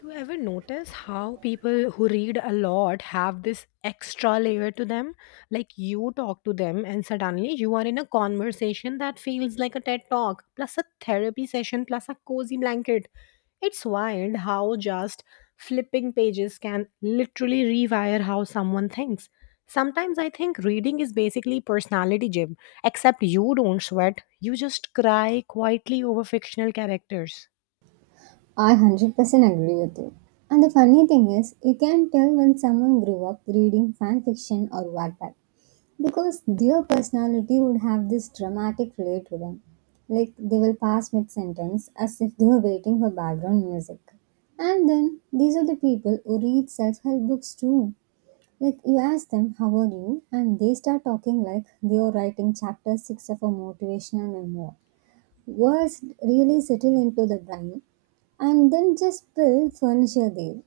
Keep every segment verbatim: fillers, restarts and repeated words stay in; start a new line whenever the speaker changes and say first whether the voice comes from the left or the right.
left: You ever notice how people who read a lot have this extra layer to them? Like you talk to them, and suddenly you are in a conversation that feels like a TED talk, plus a therapy session, plus a cozy blanket. It's wild how just flipping pages can literally rewire how someone thinks. Sometimes I think reading is basically personality gym, except you don't sweat, you just cry quietly over fictional characters.
right: I one hundred percent agree with you. And the funny thing is, you can tell when someone grew up reading fan fiction or Wattpad because their personality would have this dramatic flair to them. Like they will pass mid sentence as if they were waiting for background music. And then these are the people who read self help books too. Like you ask them, How are you? And they start talking like they are writing chapter six of a motivational memoir. Words really settle into the brain and then just build furniture there.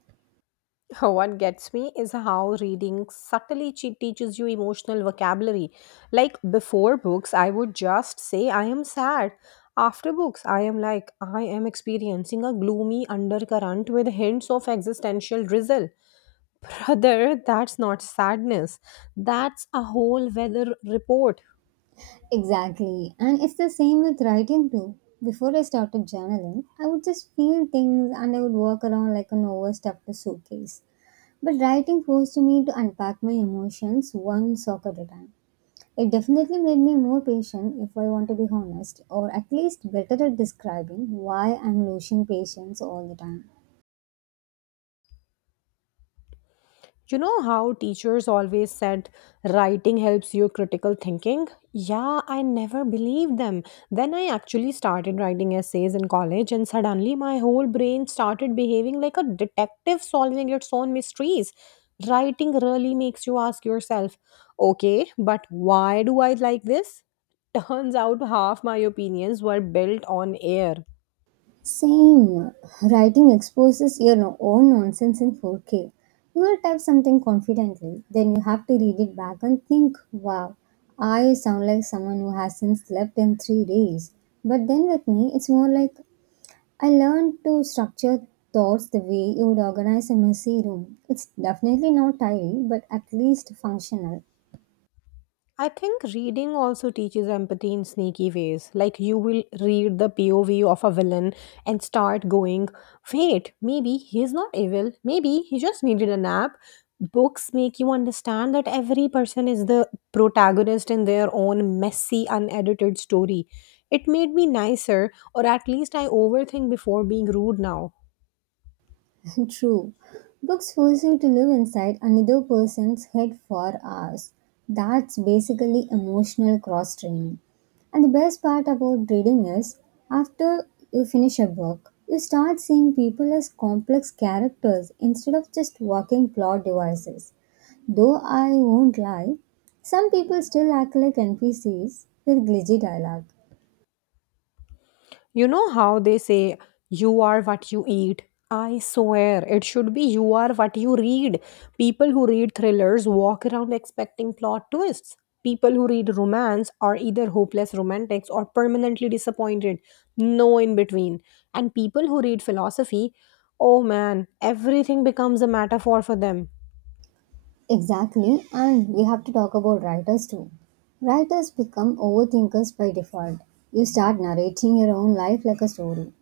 left: What gets me is how reading subtly che- teaches you emotional vocabulary. Like before books, I would just say, I am sad. After books, I am like, I am experiencing a gloomy undercurrent with hints of existential drizzle. Brother, that's not sadness. That's a whole weather report.
right: Exactly. And it's the same with writing too. Before I started journaling, I would just feel things and I would walk around like an overstuffed suitcase. But writing forced me to unpack my emotions one sock at a time. It definitely made me more patient, if I want to be honest, or at least better at describing why I'm losing patience all the time.
left: You know how teachers always said writing helps your critical thinking? Yeah, I never believed them. Then I actually started writing essays in college, and suddenly my whole brain started behaving like a detective solving its own mysteries. Writing really makes you ask yourself, okay, but why do I like this? Turns out half my opinions were built on air.
right: Same. Writing exposes your no- own nonsense in four K. You will type something confidently, then you have to read it back and think, wow, I sound like someone who hasn't slept in three days. But then with me, it's more like I learned to structure thoughts the way you would organize a messy room. It's definitely not tidy, but at least functional.
left: I think reading also teaches empathy in sneaky ways. Like you will read the P O V of a villain and start going, wait, maybe he's not evil. Maybe he just needed a nap. Books make you understand that every person is the protagonist in their own messy, unedited story. It made me nicer, or at least I overthink before being rude now.
right: True. Books force you to live inside another person's head for hours. That's basically emotional cross training. And the best part about reading is, after you finish a book, you start seeing people as complex characters instead of just walking plot devices. Though I won't lie, some people still act like N P Cs with glitchy dialogue.
left: You know how they say, you are what you eat? I swear, it should be you are what you read. People who read thrillers walk around expecting plot twists. People who read romance are either hopeless romantics or permanently disappointed. No in between. And people who read philosophy, oh man, everything becomes a metaphor for them.
right: Exactly, and we have to talk about writers too. Writers become overthinkers by default. You start narrating your own life like a story.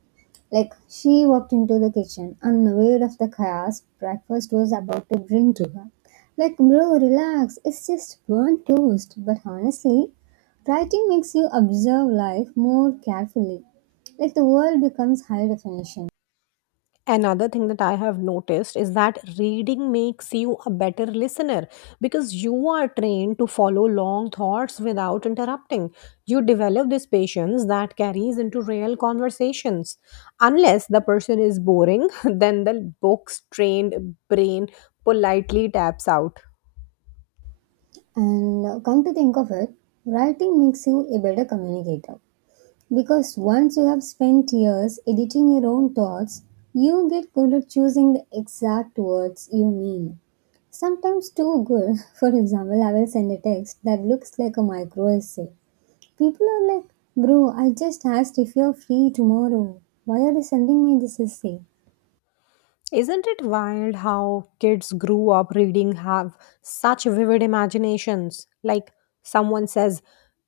right: Like, she walked into the kitchen, unaware of the chaos breakfast was about to bring to her. Like, bro, relax, it's just burnt toast. But honestly, writing makes you observe life more carefully. Like, the world becomes high definition.
left: Another thing that I have noticed is that reading makes you a better listener because you are trained to follow long thoughts without interrupting. You develop this patience that carries into real conversations. Unless the person is boring, then the book's trained brain politely taps out.
right: And uh, come to think of it, writing makes you a better communicator. Because once you have spent years editing your own thoughts, you get good at choosing the exact words you mean. Sometimes too good. For example, I will send a text that looks like a micro essay. People are like, Bro, I just asked if you're free tomorrow. Why are you sending me this essay?
left: Isn't it wild how kids grew up reading have such vivid imaginations? Like someone says,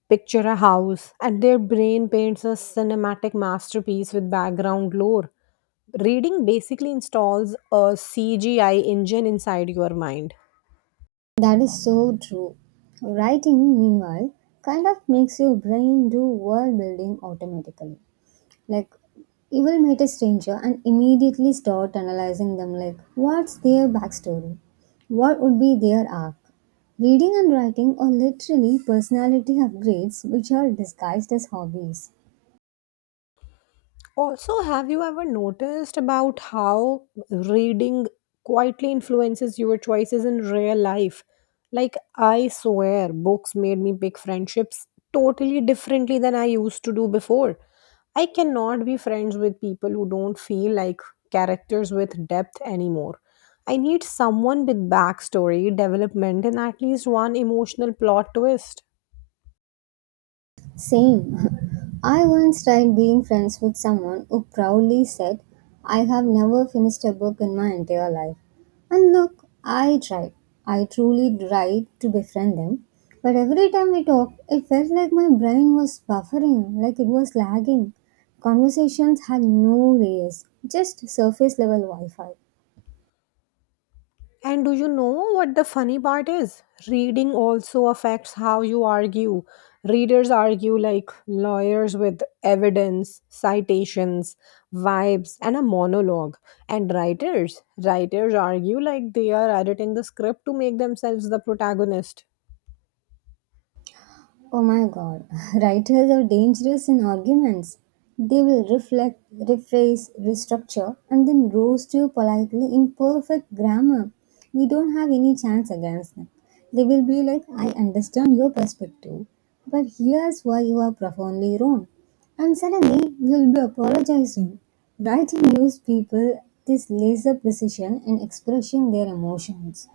left: picture a house, and their brain paints a cinematic masterpiece with background lore. Reading basically installs a C G I engine inside your mind.
right: That is so true. Writing, meanwhile, kind of makes your brain do world building automatically. Like, you will meet a stranger and immediately start analyzing them like, what's their backstory? What would be their arc? Reading and writing are literally personality upgrades which are disguised as hobbies.
left: Also, have you ever noticed about how reading quietly influences your choices in real life? Like, I swear, books made me pick friendships totally differently than I used to do before. I cannot be friends with people who don't feel like characters with depth anymore. I need someone with backstory, development, and at least one emotional plot twist.
right: Same. I once tried being friends with someone who proudly said, I have never finished a book in my entire life. And look, I tried. I truly tried to befriend them. But every time we talked, it felt like my brain was buffering, like it was lagging. Conversations had no layers, just surface level Wi Fi.
left: And do you know what the funny part is? Reading also affects how you argue. Readers argue like lawyers with evidence, citations, vibes, and a monologue. And writers, writers argue like they are editing the script to make themselves the protagonist.
right: Oh my god, writers are dangerous in arguments. They will reflect, rephrase, restructure, and then roast you politely in perfect grammar. We don't have any chance against them. They will be like, I understand your perspective, but here's why you are profoundly wrong. And suddenly, you'll be apologizing. Writing gives people this laser precision in expressing their emotions.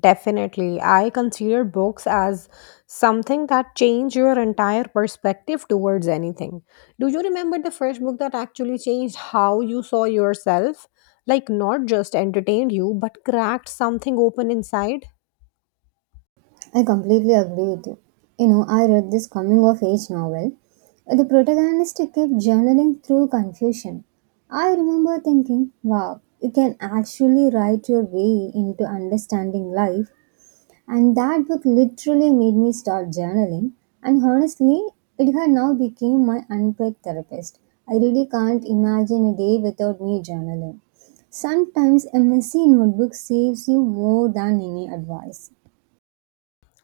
left: Definitely. I consider books as something that change your entire perspective towards anything. Do you remember the first book that actually changed how you saw yourself? Like, not just entertained you, but cracked something open inside?
right: I completely agree with you. You know, I read this coming of age novel. The protagonist kept journaling through confusion. I remember thinking, wow, you can actually write your way into understanding life. And that book literally made me start journaling. And honestly, it had now become my unpaid therapist. I really can't imagine a day without me journaling. Sometimes a messy notebook saves you more than any advice.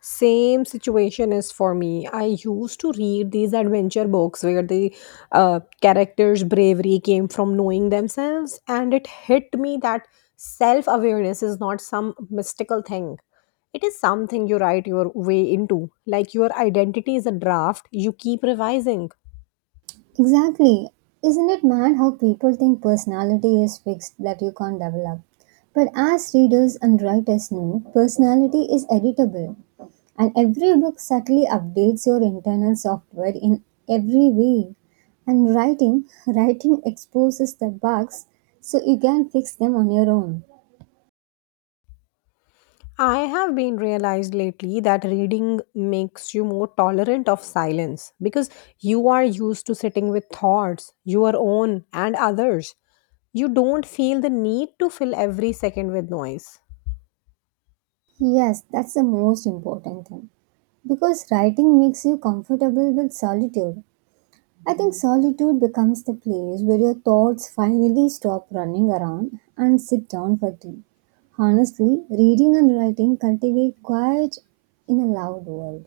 left: Same situation is for me. I used to read these adventure books where the uh, characters' bravery came from knowing themselves, and it hit me that self awareness is not some mystical thing. It is something you write your way into. Like your identity is a draft you keep revising.
right: Exactly. Isn't it mad how people think personality is fixed that you can't develop? But as readers and writers know, personality is editable. And every book subtly updates your internal software in every way. And writing, writing exposes the bugs so you can fix them on your own.
left: I have been realized lately that reading makes you more tolerant of silence because you are used to sitting with thoughts, your own and others, you don't feel the need to fill every second with noise.
right: Yes, that's the most important thing. Because writing makes you comfortable with solitude. I think solitude becomes the place where your thoughts finally stop running around and sit down for tea. Honestly, reading and writing cultivate quiet in a loud world.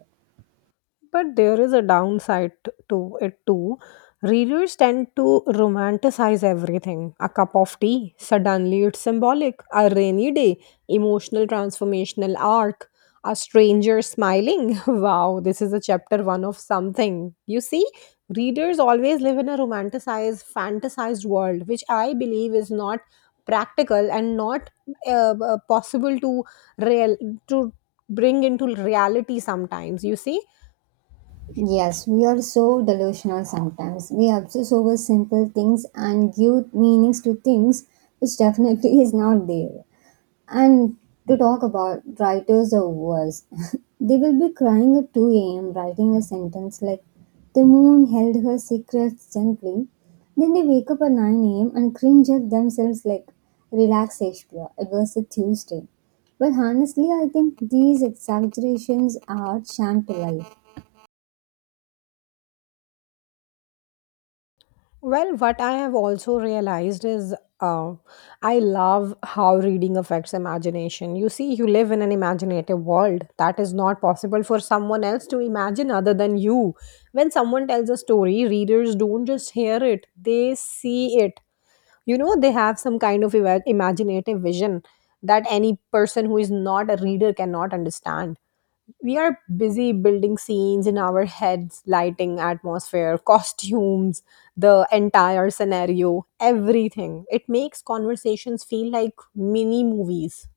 left: But there is a downside t- to it too. Readers tend to romanticize everything. A cup of tea, suddenly it's symbolic. A rainy day, emotional transformational arc. A stranger smiling. Wow, this is a chapter one of something. You see, readers always live in a romanticized, fantasized world, which I believe is not practical and not uh, uh, possible to real to bring into reality sometimes, you see.
right: Yes, we are so delusional sometimes. We obsess over simple things and give meanings to things which definitely is not there. And to talk about writers or worse, they will be crying at two a m writing a sentence like, The moon held her secrets gently. Then they wake up at nine a m and cringe at themselves like, Relax, Shakespeare, it was a Tuesday. But honestly, I think these exaggerations are sham to life.
left: Well, what I have also realized is, uh, I love how reading affects imagination. You see, you live in an imaginative world that is not possible for someone else to imagine other than you. When someone tells a story, readers don't just hear it, they see it. You know, they have some kind of ima- imaginative vision that any person who is not a reader cannot understand. We are busy building scenes in our heads, lighting, atmosphere, costumes, the entire scenario, everything. It makes conversations feel like mini movies.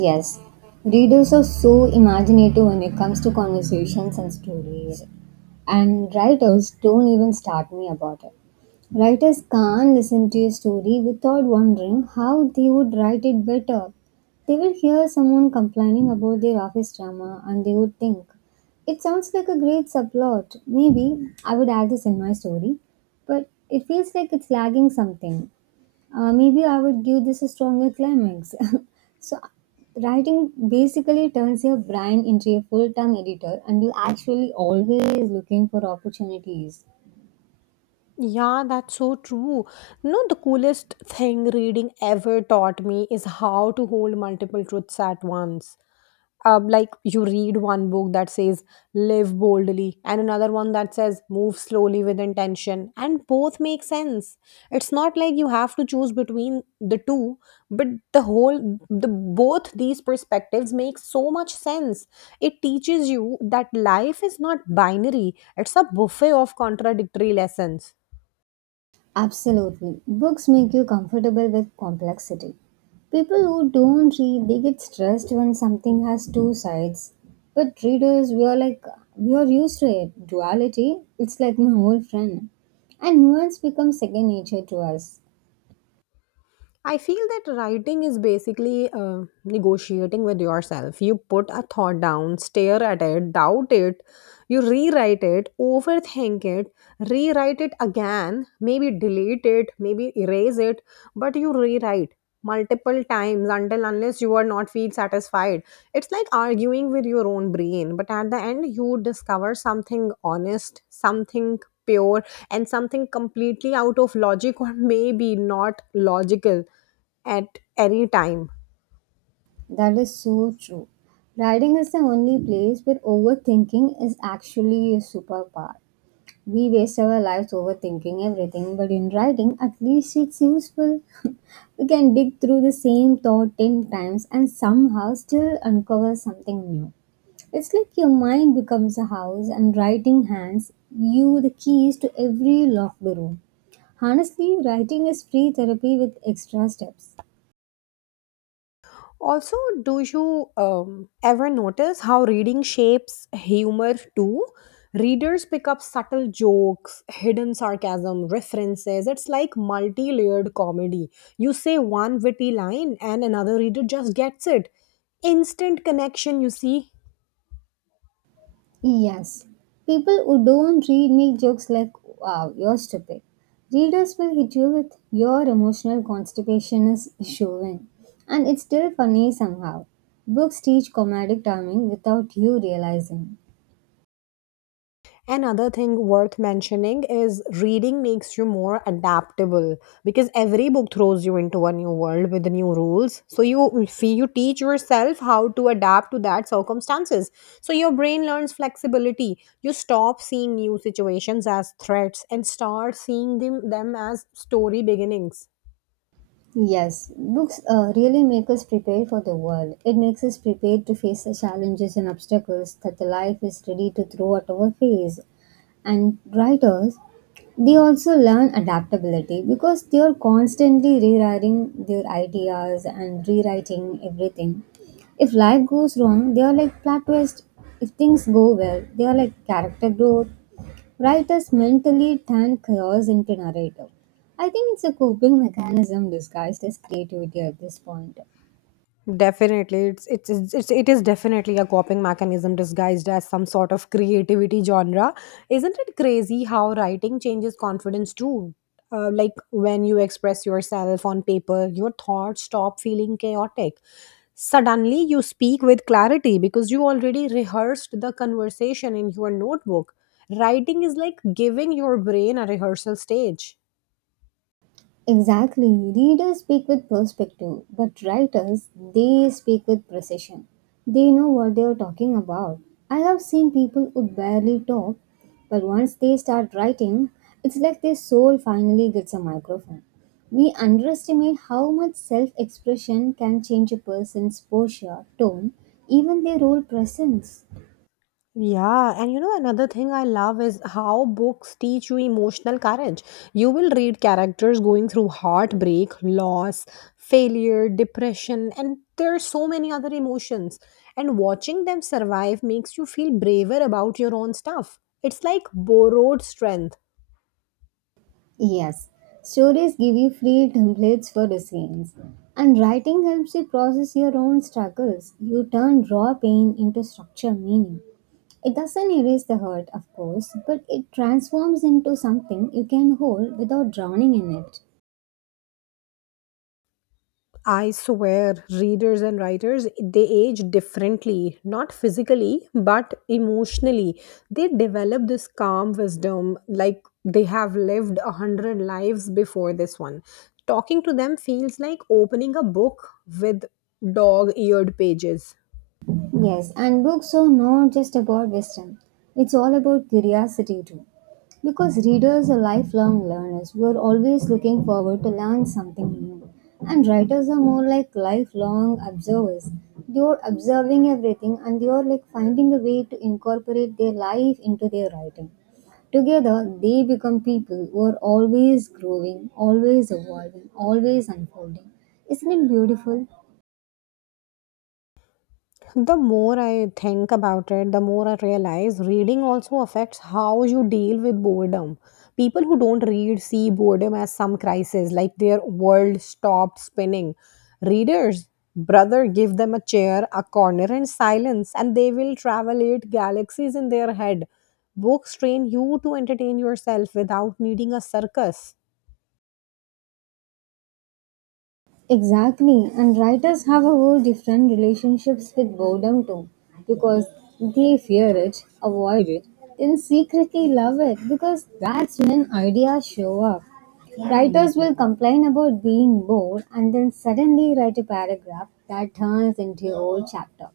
right: Yes, readers are so imaginative when it comes to conversations and stories, and writers don't even start me about it. Writers can't listen to a story without wondering how they would write it better. They will hear someone complaining about their office drama and they would think, it sounds like a great subplot. Maybe I would add this in my story, but it feels like it's lagging something. Uh, maybe I would give this a stronger climax. So, writing basically turns your brain into a full time editor, and you actually always looking for opportunities.
left: Yeah, that's so true. No, the coolest thing reading ever taught me is how to hold multiple truths at once. Um, like you read one book that says live boldly and another one that says move slowly with intention, and both make sense. It's not like you have to choose between the two, but the whole the both these perspectives make so much sense. It teaches you that life is not binary, it's a buffet of contradictory lessons.
right: Absolutely. Books make you comfortable with complexity. People who don't read, they get stressed when something has two sides. But readers, we are like, we are used to it. Duality, it's like my whole friend. And nuance becomes second nature to us.
left: I feel that writing is basically uh, negotiating with yourself. You put a thought down, stare at it, doubt it, you rewrite it, overthink it, rewrite it again, maybe delete it, maybe erase it, but you rewrite multiple times until unless you are not feel satisfied. It's like arguing with your own brain, but at the end you discover something honest, something pure, and something completely out of logic, or maybe not logical at any time.
right: That is so true. Riding is the only place where overthinking is actually a superpower. We waste our lives overthinking everything, but in riding, at least it's useful. We can dig through the same thought ten times and somehow still uncover something new. It's like your mind becomes a house and writing hands you the keys to every locked room. Honestly, writing is free therapy with extra steps.
left: Also, do you um, ever notice how reading shapes humor too? Readers pick up subtle jokes, hidden sarcasm, references. It's like multi layered comedy. You say one witty line, and another reader just gets it. Instant connection, you see.
right: Yes, people who don't read make jokes like, wow, you're stupid. Readers will hit you with, your emotional constipation is showing. And it's still funny somehow. Books teach comedic timing without you realizing.
left: Another thing worth mentioning is reading makes you more adaptable because every book throws you into a new world with new rules. So you, if you teach yourself how to adapt to that circumstances. So your brain learns flexibility. You stop seeing new situations as threats and start seeing them, them as story beginnings.
right: Yes, books uh, really make us prepare for the world. It makes us prepared to face the challenges and obstacles that the life is ready to throw at our face. And writers, they also learn adaptability because they are constantly rewriting their ideas and rewriting everything. If life goes wrong they are like plot twist, if things go well they are like character growth. Writers mentally turn chaos into narrative. I think it's a coping mechanism disguised as creativity at this point.
left: Definitely, it's it's it's it's it is definitely a coping mechanism disguised as some sort of creativity genre. Isn't it crazy how writing changes confidence too? Uh, like when you express yourself on paper, your thoughts stop feeling chaotic. Suddenly, you speak with clarity because you already rehearsed the conversation in your notebook. Writing is like giving your brain a rehearsal stage.
right: Exactly. Readers speak with perspective, but writers, they speak with precision. They know what they are talking about. I have seen people who barely talk, but once they start writing, it's like their soul finally gets a microphone. We underestimate how much self expression can change a person's posture, tone, even their whole presence.
left: Yeah, and you know, another thing I love is how books teach you emotional courage. You will read characters going through heartbreak, loss, failure, depression, and there are so many other emotions. And watching them survive makes you feel braver about your own stuff. It's like borrowed strength.
right: Yes, stories give you free templates for resilience. And writing helps you process your own struggles. You turn raw pain into structured meaning. It doesn't erase the hurt, of course, but it transforms into something you can hold without drowning in it.
left: I swear, readers and writers, they age differently, not physically, but emotionally. They develop this calm wisdom like they have lived a hundred lives before this one. Talking to them feels like opening a book with dog eared pages.
right: Yes, and books are not just about wisdom, it's all about curiosity too. Because readers are lifelong learners who are always looking forward to learn something new. And writers are more like lifelong observers. They are observing everything and they are like finding a way to incorporate their life into their writing. Together, they become people who are always growing, always evolving, always unfolding. Isn't it beautiful?
left: The more I think about it, the more I realize reading also affects how you deal with boredom. People who don't read see boredom as some crisis, like their world stopped spinning. Readers, brother, give them a chair, a corner, and silence, and they will travel eight galaxies in their head. Books train you to entertain yourself without needing a circus.
right: Exactly, and writers have a whole different relationships with boredom too, because they fear it, avoid it, then secretly love it because that's when ideas show up. Writers will complain about being bored and then suddenly write a paragraph that turns into a whole chapter.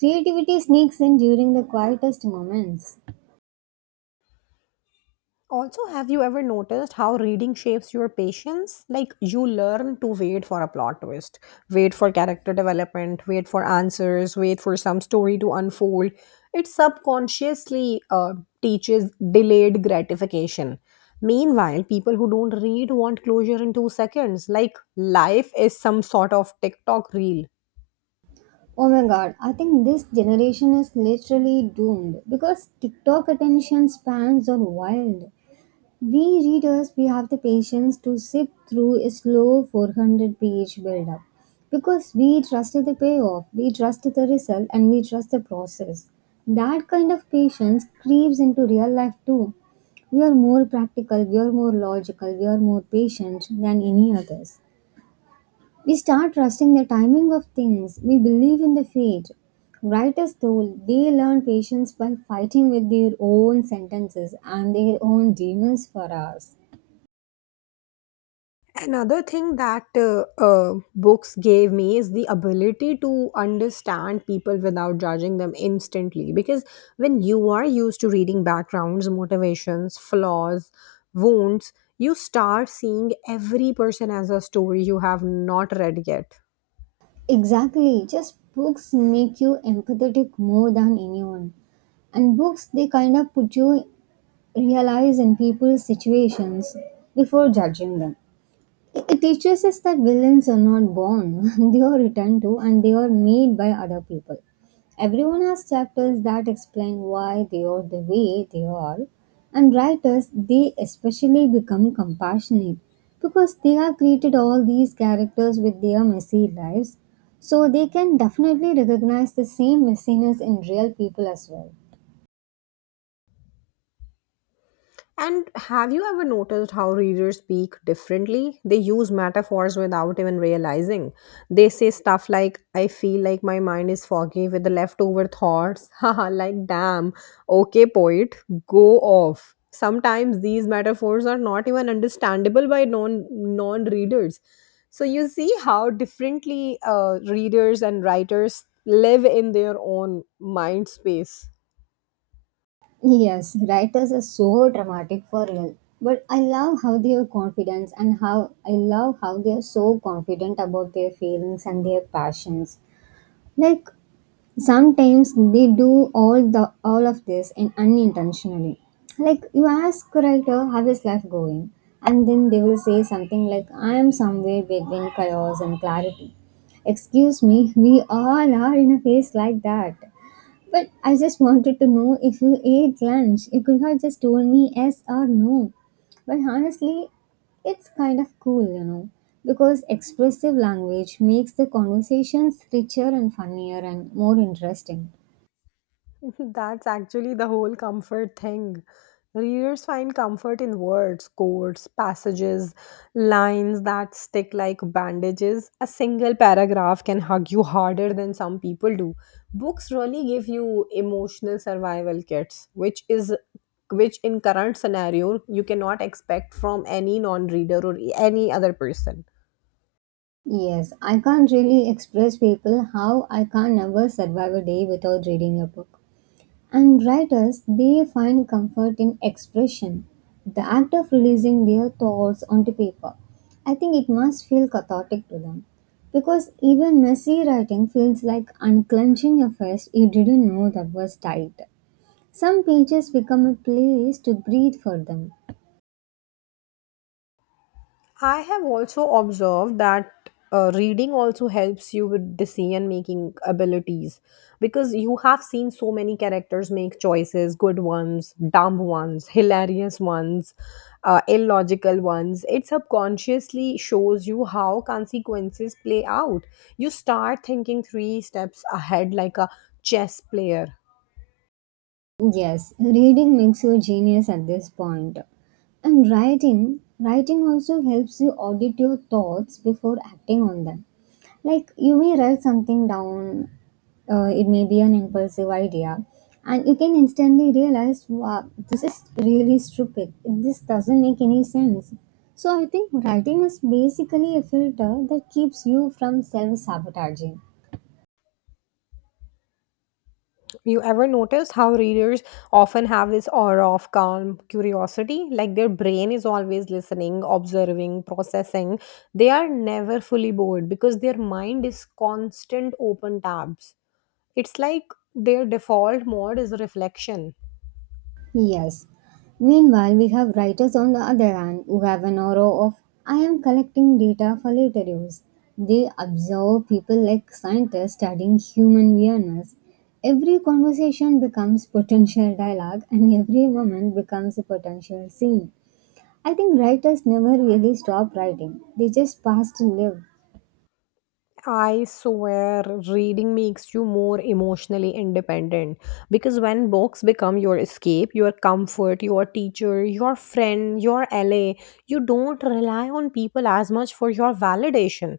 right: Creativity sneaks in during the quietest moments.
left: Also, have you ever noticed how reading shapes your patience? Like, you learn to wait for a plot twist, wait for character development, wait for answers, wait for some story to unfold. It subconsciously uh, teaches delayed gratification. Meanwhile, people who don't read want closure in two seconds. Like, life is some sort of TikTok reel.
right: Oh my god, I think this generation is literally doomed because TikTok attention spans are wild. We readers, we have the patience to sit through a slow four hundred page build-up because we trust the payoff, we trust the result, and we trust the process. That kind of patience creeps into real life too. We are more practical, we are more logical, we are more patient than any others. We start trusting the timing of things, we believe in the fate. Writers, told they learn patience by fighting with their own sentences and their own demons for hours.
left: Another thing that uh, uh, books gave me is the ability to understand people without judging them instantly. Because when you are used to reading backgrounds, motivations, flaws, wounds, you start seeing every person as a story you have not read yet.
right: Exactly. Just books make you empathetic more than anyone. And books, they kind of put you realize in people's situations before judging them. It teaches us that villains are not born, they are returned to and they are made by other people. Everyone has chapters that explain why they are the way they are, and writers they especially become compassionate because they have created all these characters with their messy lives, so they can definitely recognize the same messiness in real people as well.
left: And have you ever noticed how readers speak differently? They use metaphors without even realizing. They say stuff like, I feel like my mind is foggy with the leftover thoughts. Haha, like, damn. Okay, poet, go off. Sometimes these metaphors are not even understandable by non non readers. So you see how differently uh, readers and writers live in their own mind space.
right: Yes, writers are so dramatic for real. But I love how they are confident and how I love how they are so confident about their feelings and their passions. Like sometimes they do all the all of this in unintentionally. Like you ask a writer how is life going, and then they will say something like, I am somewhere between chaos and clarity. Excuse me, we all are in a phase like that. But I just wanted to know if you ate lunch. You could have just told me yes or no. But honestly, it's kind of cool, you know, because expressive language makes the conversations richer and funnier and more interesting.
left: That's actually the whole comfort thing. Readers find comfort in words, quotes, passages, lines that stick like bandages. A single paragraph can hug you harder than some people do. Books really give you emotional survival kits, which is which in current scenario you cannot expect from any non-reader or any other person.
right: Yes, I can't really express people how I can never survive a day without reading a book. And writers, they find comfort in expression, the act of releasing their thoughts onto paper. I think it must feel cathartic to them. Because even messy writing feels like unclenching a fist you didn't know that was tight. Some pages become a place to breathe for them.
left: I have also observed that uh, reading also helps you with decision making abilities because you have seen so many characters make choices, good ones, dumb ones, hilarious ones, uh, illogical ones. It subconsciously shows you how consequences play out. You start thinking three steps ahead like a chess player.
right: Yes, reading makes you genius at this point. And writing, writing also helps you audit your thoughts before acting on them. Like you may write something down, uh, it may be an impulsive idea, and you can instantly realize, wow, this is really stupid. This doesn't make any sense. So I think writing is basically a filter that keeps you from self sabotaging.
left: You ever notice how readers often have this aura of calm curiosity? Like their brain is always listening, observing, processing. They are never fully bored because their mind is constant open tabs. It's like their default mode is reflection.
right: Yes. Meanwhile, we have writers on the other hand who have an aura of, I am collecting data for later use. They observe people like scientists studying human weirdness. Every conversation becomes potential dialogue and every moment becomes a potential scene. I think writers never really stop writing. They just pass to live.
left: I swear reading makes you more emotionally independent because when books become your escape, your comfort, your teacher, your friend, your L A, you don't rely on people as much for your validation.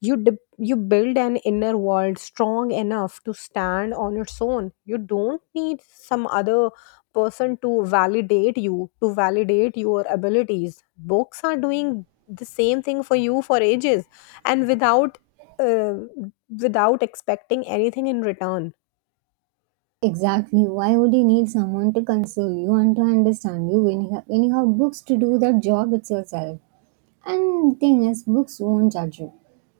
left: You de- you build an inner world strong enough to stand on its own. You don't need some other person to validate you, to validate your abilities. Books are doing the same thing for you for ages and without uh, without expecting anything in return.
right: Exactly. Why would you need someone to console you and to understand you when you have, when you have books to do that job itself? And thing is, books won't judge you.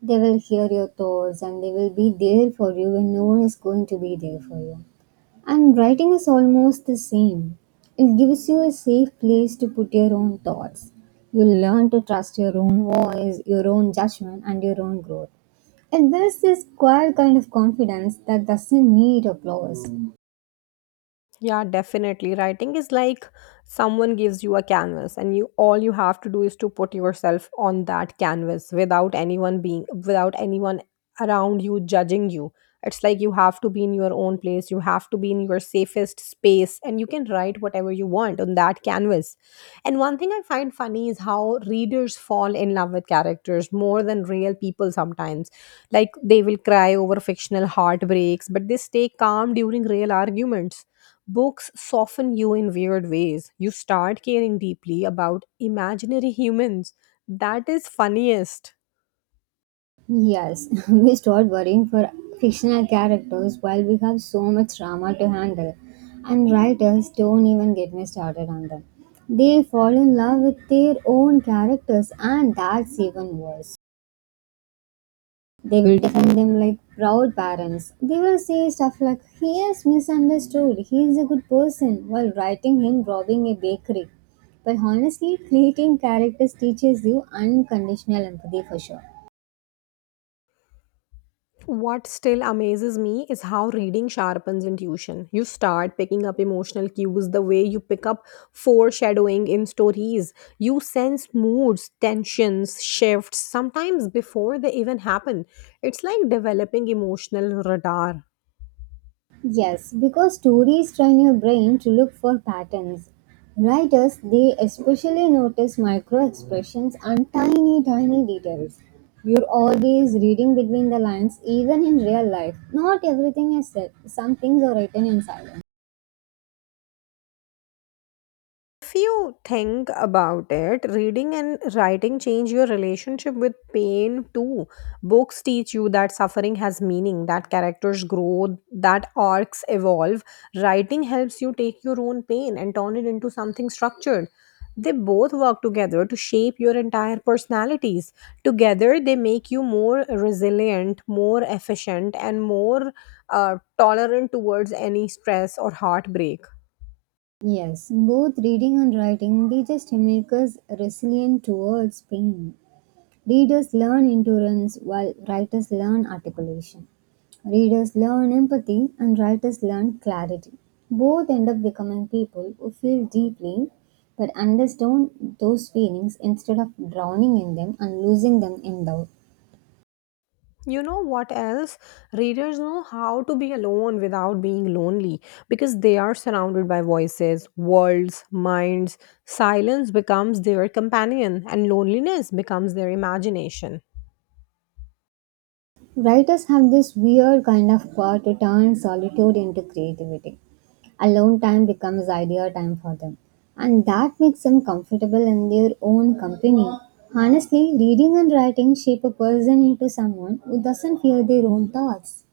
right: They will hear your thoughts and they will be there for you when no one is going to be there for you. And writing is almost the same. It gives you a safe place to put your own thoughts. You learn to trust your own voice, your own judgment, and your own growth. It builds this quiet kind of confidence that doesn't need applause.
left: Yeah, definitely. Writing is like someone gives you a canvas and you all you have to do is to put yourself on that canvas without anyone being without anyone around you judging you. It's like you have to be in your own place, you have to be in your safest space and you can write whatever you want on that canvas. And one thing I find funny is how readers fall in love with characters more than real people sometimes. Like they will cry over fictional heartbreaks, but they stay calm during real arguments. Books soften you in weird ways. You start caring deeply about imaginary humans. That is funniest.
right: Yes, we start worrying for fictional characters while we have so much drama to handle. And writers, don't even get me started on them. They fall in love with their own characters, and that's even worse. They will defend them like proud parents. They will say stuff like, he is misunderstood, he is a good person, while writing him robbing a bakery. But honestly, creating characters teaches you unconditional empathy for sure.
left: What still amazes me is how reading sharpens intuition. You start picking up emotional cues the way you pick up foreshadowing in stories. You sense moods, tensions, shifts, sometimes before they even happen. It's like developing emotional radar.
right: Yes, because stories train your brain to look for patterns. Writers, they especially notice micro expressions and tiny, tiny details. You're always reading between the lines, even in real life. Not everything is said, some things are written in silence.
left: If you think about it, reading and writing change your relationship with pain too. Books teach you that suffering has meaning, that characters grow, that arcs evolve. Writing helps you take your own pain and turn it into something structured. They both work together to shape your entire personalities. Together, they make you more resilient, more efficient, and more uh, tolerant towards any stress or heartbreak.
right: Yes, both reading and writing, they just make us resilient towards pain. Readers learn endurance while writers learn articulation. Readers learn empathy and writers learn clarity. Both end up becoming people who feel deeply but understand those feelings instead of drowning in them and losing them in doubt.
left: You know what else? Readers know how to be alone without being lonely because they are surrounded by voices, worlds, minds. Silence becomes their companion, and loneliness becomes their imagination.
right: Writers have this weird kind of power to turn solitude into creativity. Alone time becomes idea time for them, and that makes them comfortable in their own company. Honestly, reading and writing shape a person into someone who doesn't fear their own thoughts.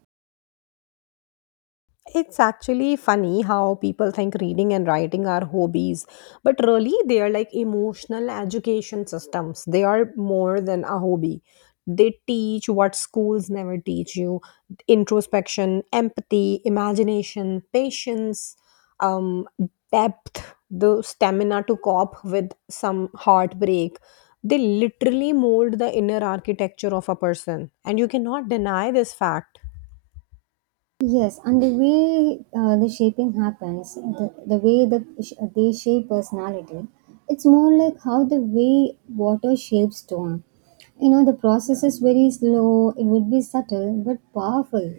left: It's actually funny how people think reading and writing are hobbies, but really they are like emotional education systems. They are more than a hobby. They teach what schools never teach you: introspection, empathy, imagination, patience, um, depth, the stamina to cope with some heartbreak. They literally mold the inner architecture of a person, and you cannot deny this fact.
right: Yes, and the way uh, the shaping happens, the, the way that sh- they shape personality, it's more like how the way water shapes stone. You know, the process is very slow, it would be subtle but powerful.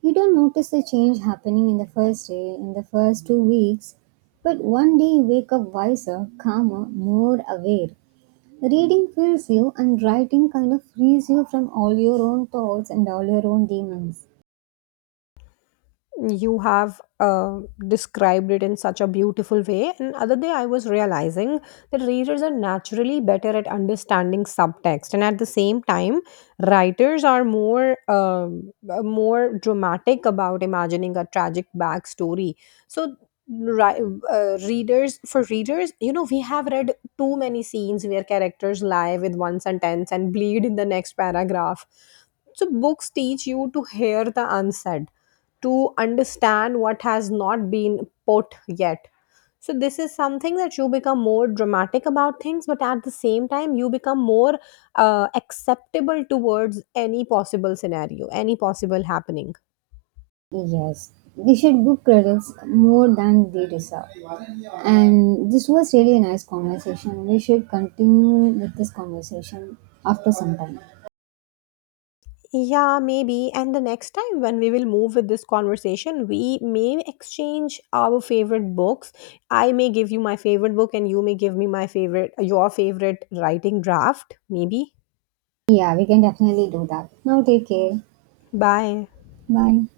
right: You don't notice the change happening in the first day, in the first two weeks, but one day you wake up wiser, calmer, more aware. Reading fills you, and writing kind of frees you from all your own thoughts and all your own demons.
left: You have uh, described it in such a beautiful way, and other day I was realizing that readers are naturally better at understanding subtext, and at the same time writers are more um, uh, more dramatic about imagining a tragic backstory. So ri- uh, readers, for readers, you know, we have read too many scenes where characters lie with one sentence and bleed in the next paragraph. So books teach you to hear the unsaid, to understand what has not been put yet. So, this is something that you become more dramatic about things, but at the same time, you become more uh, acceptable towards any possible scenario, any possible happening.
right: Yes, they should book credits more than they deserve. And this was really a nice conversation. We should continue with this conversation after some time.
left: Yeah, maybe. And the next time when we will move with this conversation, we may exchange our favorite books. I may give you my favorite book, and you may give me my favorite, your favorite writing draft, maybe.
right: Yeah, we can definitely do that. Now, take care.
left: Bye.
right: Bye.